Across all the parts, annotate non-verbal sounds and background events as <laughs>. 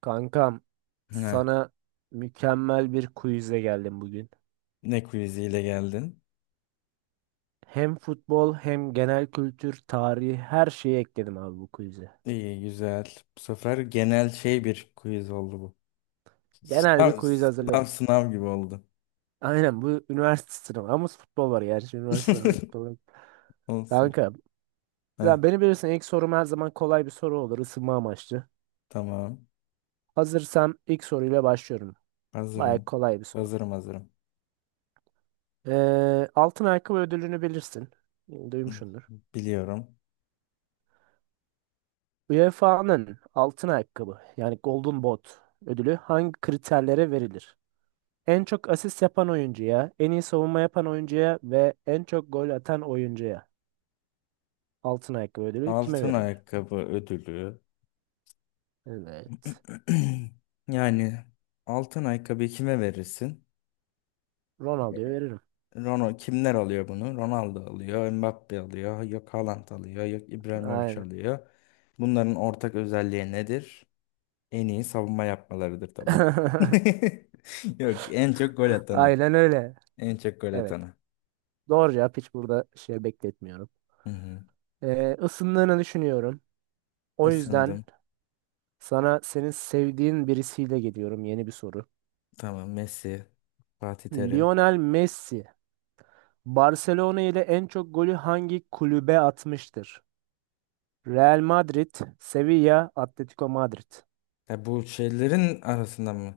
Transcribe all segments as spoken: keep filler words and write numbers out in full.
Kankam, Ne? sana mükemmel bir quizle geldim bugün. Ne quiziyle geldin? Hem futbol hem genel kültür, tarihi her şeyi ekledim abi bu quiz'e. İyi, güzel. Bu sefer genel şey bir quiz oldu bu. Genel bir Sınav, quiz sınav, hazırladım. sınav gibi oldu. Aynen bu üniversite sınavı ama futbol var gerçi üniversite sınavı <laughs> futbol. Yok. Olsun. Kanka, Heh, ya beni bilirsin ilk sorum her zaman kolay bir soru olur ısınma amaçlı. tamam. Hazırsam ilk soruyla başlıyorum. Baya Hazırım. kolay bir soru. Hazırım, hazırım. Ee, altın ayakkabı ödülünü bilirsin. Duymuşsundur. Biliyorum. U E F A'nın altın ayakkabı yani Golden Boot ödülü hangi kriterlere verilir? En çok asist yapan oyuncuya, en iyi savunma yapan oyuncuya ve en çok gol atan oyuncuya altın ayakkabı ödülü kime Altın verilir? ayakkabı ödülü. <clears throat> Evet. Yani altın ayakkabı kime verirsin? Ronaldo'ya veririm. Ronaldo kimler alıyor bunu? Ronaldo alıyor, Mbappe alıyor, yok Haaland alıyor, yok İbrahimovic Aynen. alıyor. Bunların ortak özelliği nedir? En iyi savunma yapmalarıdır tabii ki. <laughs> <laughs> Yok, en çok gol atanı. Aynen öyle. En çok gol Evet. atanı. Doğru cevap hiç burada şey bekletmiyorum. Hı hı. Ee, ısındığını düşünüyorum. O yüzden Isındım. sana senin sevdiğin birisiyle geliyorum yeni bir soru. Tamam, Messi, Fatih Terim. Lionel Messi Barcelona ile en çok golü hangi kulübe atmıştır? Real Madrid, Sevilla, Atletico Madrid. Ya bu şeylerin arasında mı?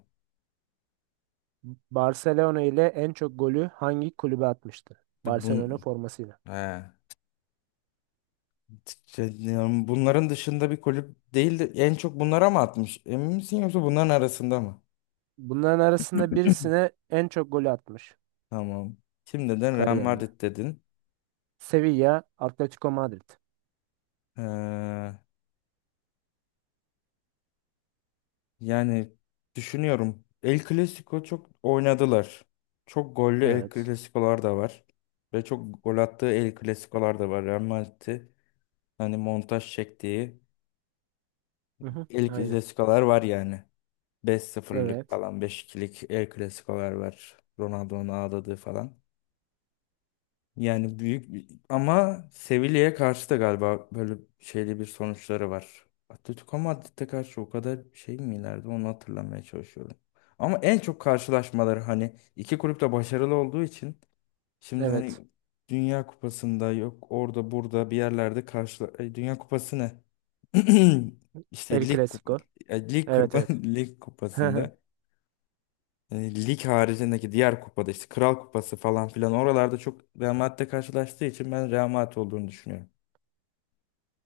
Barcelona ile en çok golü hangi kulübe atmıştır? Ya Barcelona Bun formasıyla. ha. Şey, yani bunların dışında bir kulüp değil de en çok bunlara mı atmış? Emin misin yoksa bunların arasında mı? Bunların arasında <clears throat> birisine en çok golü atmış Tamam. Şimdiden Real kariyerinde. Madrid dedin. Sevilla, Atletico Madrid. Ee, Yani düşünüyorum. El Clasico çok oynadılar. Çok gollü El Evet. Clasico'lar da var. Ve çok gol attığı El Clasico'lar da var. Real Madrid'i hani montaj çektiği Hı hı, El aynen. Clasico'lar var yani. beş sıfırlık Evet. falan beş ikilik El Clasico'lar var. Ronaldo'nun ağladığı falan. Yani büyük ama Sevilla'ya karşı da galiba böyle şeyli bir sonuçları var. Atletico Madrid'e karşı o kadar şey mi ileride onu hatırlamaya çalışıyorum. Ama en çok karşılaşmaları hani iki kulüp de başarılı olduğu için şimdi Evet. hani Dünya Kupası'nda yok orada burada bir yerlerde karşı Ay, Dünya Kupası ne? <clears throat> El İşte Lig Kupa- Clasico. e, Lig Evet, evet. Kupa- <laughs> Lig <laughs> Kupası'nda e, lig haricindeki diğer kupada işte Kral Kupası falan filan oralarda çok Real Madrid'le karşılaştığı için ben Real Madrid olduğunu düşünüyorum.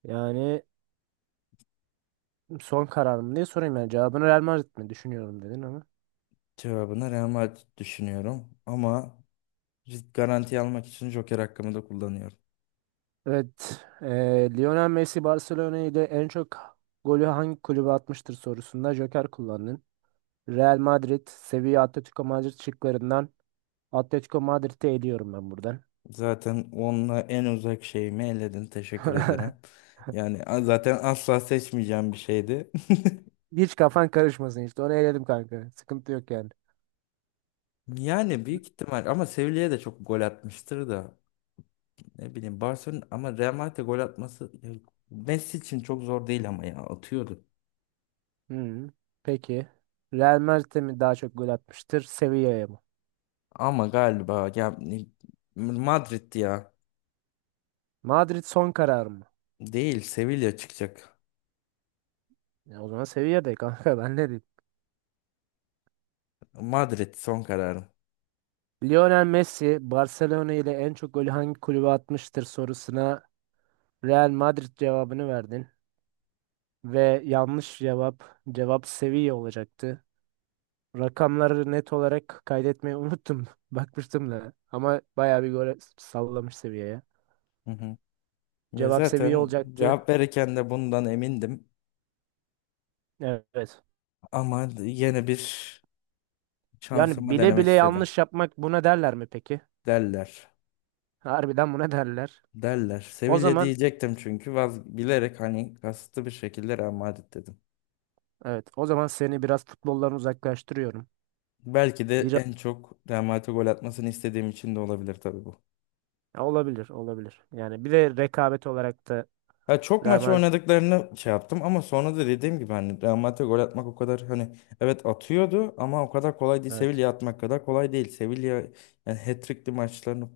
Yani son kararım diye sorayım yani cevabını Real Madrid mi düşünüyorum dedin ama. Cevabına Real Madrid düşünüyorum ama risk garanti almak için Joker hakkımı da kullanıyorum. Evet, eee, Lionel Messi Barcelona ile en çok golü hangi kulübe atmıştır sorusunda Joker kullandın. Real Madrid, Sevilla, Atletico Madrid şıklarından Atletico Madrid'i eliyorum ben buradan. Zaten onunla en uzak şeyimi eledin. Teşekkür ederim. <laughs> Yani a- zaten asla seçmeyeceğim bir şeydi. <laughs> Hiç kafan karışmasın işte. Onu eledim kanka. Sıkıntı yok yani. Yani büyük ihtimal ama Sevilla'ya da çok gol atmıştır da ne bileyim Barcelona ama Real Madrid'e gol atması ya Messi için çok zor değil ama ya atıyordu. Hmm, peki. Real Madrid'e mi daha çok gol atmıştır? Sevilla'ya mı? Ama galiba ya Madrid ya. Madrid son karar mı? Değil Sevilla çıkacak. Ya o zaman Sevilla'da kanka ben ne diyeyim? Madrid son kararım. Lionel Messi Barcelona ile en çok golü hangi kulübe atmıştır sorusuna Real Madrid cevabını verdin ve yanlış cevap cevap seviye olacaktı. Rakamları net olarak kaydetmeyi unuttum. <laughs> Bakmıştım da ama bayağı bir gol sallamış seviyeye. Hı hı. Ya Cevap seviye zaten olacaktı. cevap verirken de bundan emindim. Evet. Ama yine bir Yani şansımı bile denemek bile istedim. yanlış yapmak buna derler mi peki? Derler. Harbiden buna derler. Derler. O Sevilla zaman diyecektim çünkü vaz bilerek hani kasıtlı bir şekilde Real Madrid dedim. evet o zaman seni biraz futboldan uzaklaştırıyorum. Belki de Biraz en çok Real Madrid'e gol atmasını istediğim için de olabilir tabii bu. olabilir olabilir. Yani bir de rekabet olarak da Ha, çok Real maç Madrid oynadıklarını şey yaptım ama sonra da dediğim gibi hani Real Madrid'e gol atmak o kadar hani evet atıyordu ama o kadar kolay değil. evet. Sevilla atmak kadar kolay değil. Sevilla yani hat-trick'li maçlarını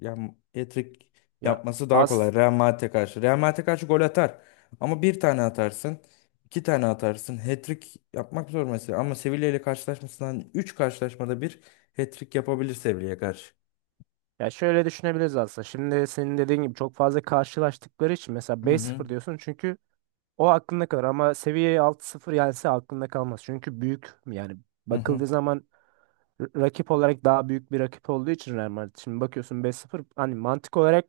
yani hat-trick Ya yapması daha kolay az. Real Madrid'e karşı. Real Madrid'e karşı gol atar ama bir tane atarsın, iki tane atarsın. Hat-trick yapmak zor mesela ama Sevilla ile karşılaşmasından üç karşılaşmada bir hat-trick yapabilir Sevilla'ya karşı. Ya şöyle düşünebiliriz aslında. Şimdi senin dediğin gibi çok fazla karşılaştıkları için mesela Hı beş hı. sıfır diyorsun çünkü o aklında kalır ama seviyeyi altı sıfır yense aklında kalmaz. Çünkü büyük yani Hı hı. bakıldığı zaman r- rakip olarak daha büyük bir rakip olduğu için Real Madrid. Şimdi bakıyorsun beş sıfır hani mantık olarak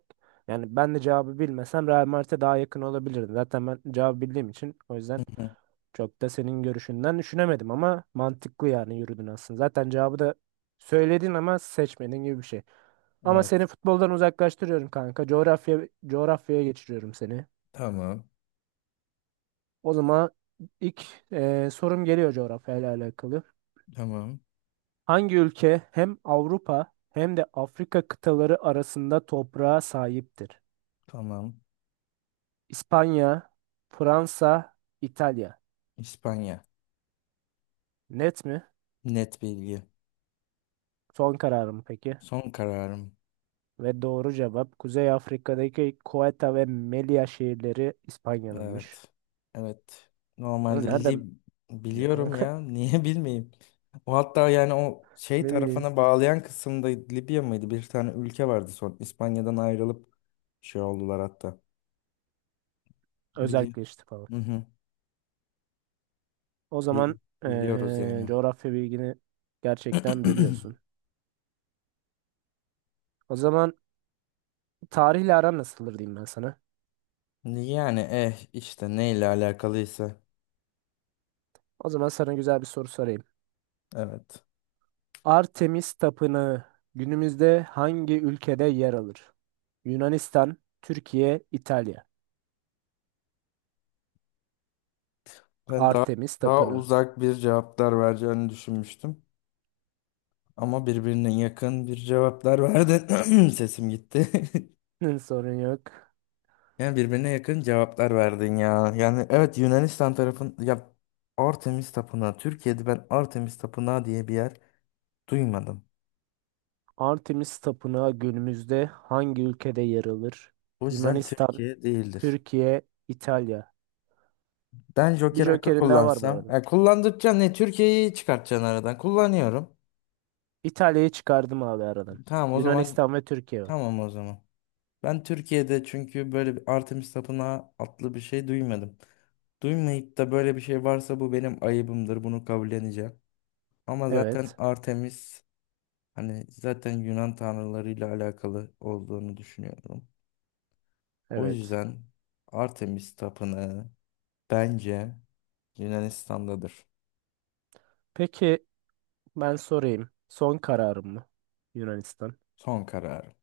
yani ben de cevabı bilmesem Real Madrid'e daha yakın olabilirdim. Zaten ben cevabı bildiğim için o Hı yüzden hı. çok da senin görüşünden düşünemedim ama mantıklı yani yürüdün aslında. Zaten cevabı da söyledin ama seçmedin gibi bir şey. Ama seni Evet. futboldan uzaklaştırıyorum kanka. Coğrafya coğrafyaya geçiriyorum seni. Tamam. O zaman ilk e, sorum geliyor coğrafyayla alakalı. Tamam. Hangi ülke hem Avrupa hem de Afrika kıtaları arasında toprağa sahiptir? Tamam. İspanya, Fransa, İtalya. İspanya. Net mi? Net bilgi. Son kararım peki. Son kararım. Ve doğru cevap Kuzey Afrika'daki Ceuta ve Melilla şehirleri İspanya'nınmış. Evet. Evet. Bunu Normalde nereden Lib biliyorsun biliyorum kanka? ya. <laughs> Niye bilmeyeyim? O hatta yani o <laughs> şey Ne bileyim. tarafına bağlayan kısımda Libya mıydı? Bir tane ülke vardı son. İspanya'dan ayrılıp şey oldular hatta. Biliyor. Özelleşti falan. Hı hı. O Bil- zaman biliyoruz eee, yani. coğrafya bilgini gerçekten <clears throat> biliyorsun. O zaman tarihle aran nasıldır diyeyim ben sana. Yani eh işte neyle alakalıysa. O zaman sana güzel bir soru sorayım. Evet. Artemis Tapınağı günümüzde hangi ülkede yer alır? Yunanistan, Türkiye, İtalya. Ben daha Artemis daha Tapınağı. uzak bir cevaplar vereceğini düşünmüştüm. Ama birbirine yakın bir cevaplar verdin. <clears throat> Sesim gitti. <laughs> <laughs> Hı, sorun yok. Yani birbirine yakın cevaplar verdin ya. Yani evet Yunanistan tarafın ya Artemis Tapınağı. Türkiye'de ben Artemis Tapınağı diye bir yer duymadım. Artemis Tapınağı günümüzde hangi ülkede yer alır? O yüzden Yunanistan, Türkiye değildir. Türkiye, İtalya. Ben Bir Joker hakkı jokerin daha var bu kullansam. arada. Ya kullandıkça ne Türkiye'yi çıkartacaksın aradan. Kullanıyorum. İtalya'yı çıkardım abi aradan. Tamam o zaman. Yunanistan ve Türkiye var. Tamam o zaman. Ben Türkiye'de çünkü böyle bir Artemis Tapınağı adlı bir şey duymadım. Duymayıp da böyle bir şey varsa bu benim ayıbımdır. Bunu kabulleneceğim. Ama zaten Evet, Artemis hani zaten Yunan tanrılarıyla alakalı olduğunu düşünüyorum. O evet. yüzden Artemis tapınağı bence Yunanistan'dadır. Peki ben sorayım. Son kararım mı? Yunanistan. Son kararım.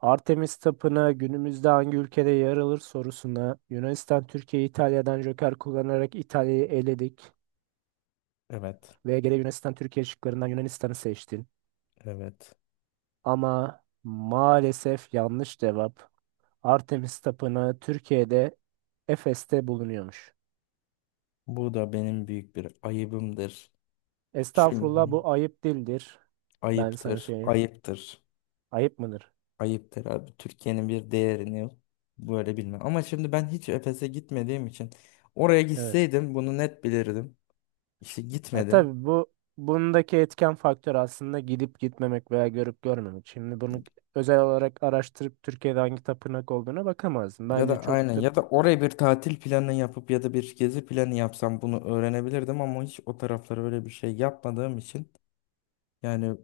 Artemis Tapınağı günümüzde hangi ülkede yer alır sorusuna Yunanistan Türkiye'yi İtalya'dan joker kullanarak İtalya'yı eledik Evet, ve gene Yunanistan Türkiye şıklarından Yunanistan'ı seçtin. evet. Ama maalesef yanlış cevap. Artemis Tapınağı Türkiye'de Efes'te bulunuyormuş. Bu da benim büyük bir ayıbımdır. Çünkü Estağfurullah bu ayıp değildir. Ben sana ayıptır, söyleyeyim. ayıptır. Ayıp mıdır? Ayıptır abi. Türkiye'nin bir değerini böyle bilmem. Ama şimdi ben hiç Efes'e gitmediğim için oraya Evet. gitseydim bunu net bilirdim. İşte Ya gitmedim. tabii bu bundaki etken faktör aslında gidip gitmemek veya görüp görmemek. Şimdi bunu özel olarak araştırıp Türkiye'de hangi tapınak olduğuna bakamazsın. Ya Bence da aynen çok da ya da oraya bir tatil planı yapıp ya da bir gezi planı yapsam bunu öğrenebilirdim ama hiç o taraflara öyle bir şey yapmadığım için yani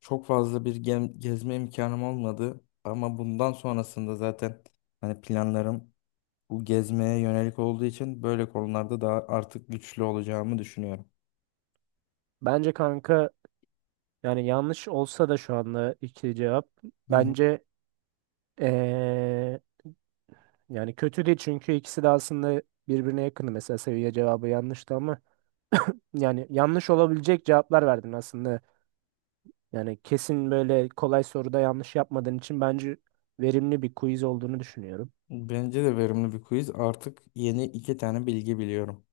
çok fazla bir gem- gezme imkanım olmadı ama bundan sonrasında zaten hani planlarım bu gezmeye yönelik olduğu için böyle konularda daha artık güçlü olacağımı düşünüyorum. bence kanka yani yanlış olsa da şu anda iki cevap Hı hı. bence eee, yani kötü değil çünkü ikisi de aslında birbirine yakın. Mesela seviye cevabı yanlıştı ama yani yanlış olabilecek cevaplar verdin aslında. Yani kesin böyle kolay soruda yanlış yapmadığın için bence verimli bir quiz olduğunu düşünüyorum. Bence de verimli bir quiz. Artık yeni iki tane bilgi biliyorum.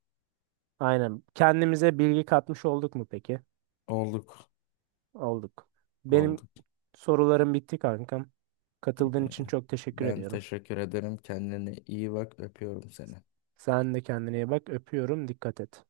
Aynen. Kendimize bilgi katmış olduk mu peki? Olduk. Olduk. Benim Olduk. sorularım bitti kankam. Katıldığın Ee, için çok teşekkür Ben ediyorum. teşekkür ederim. Kendine iyi bak. Öpüyorum seni. Sen de kendine iyi bak. Öpüyorum. Dikkat et.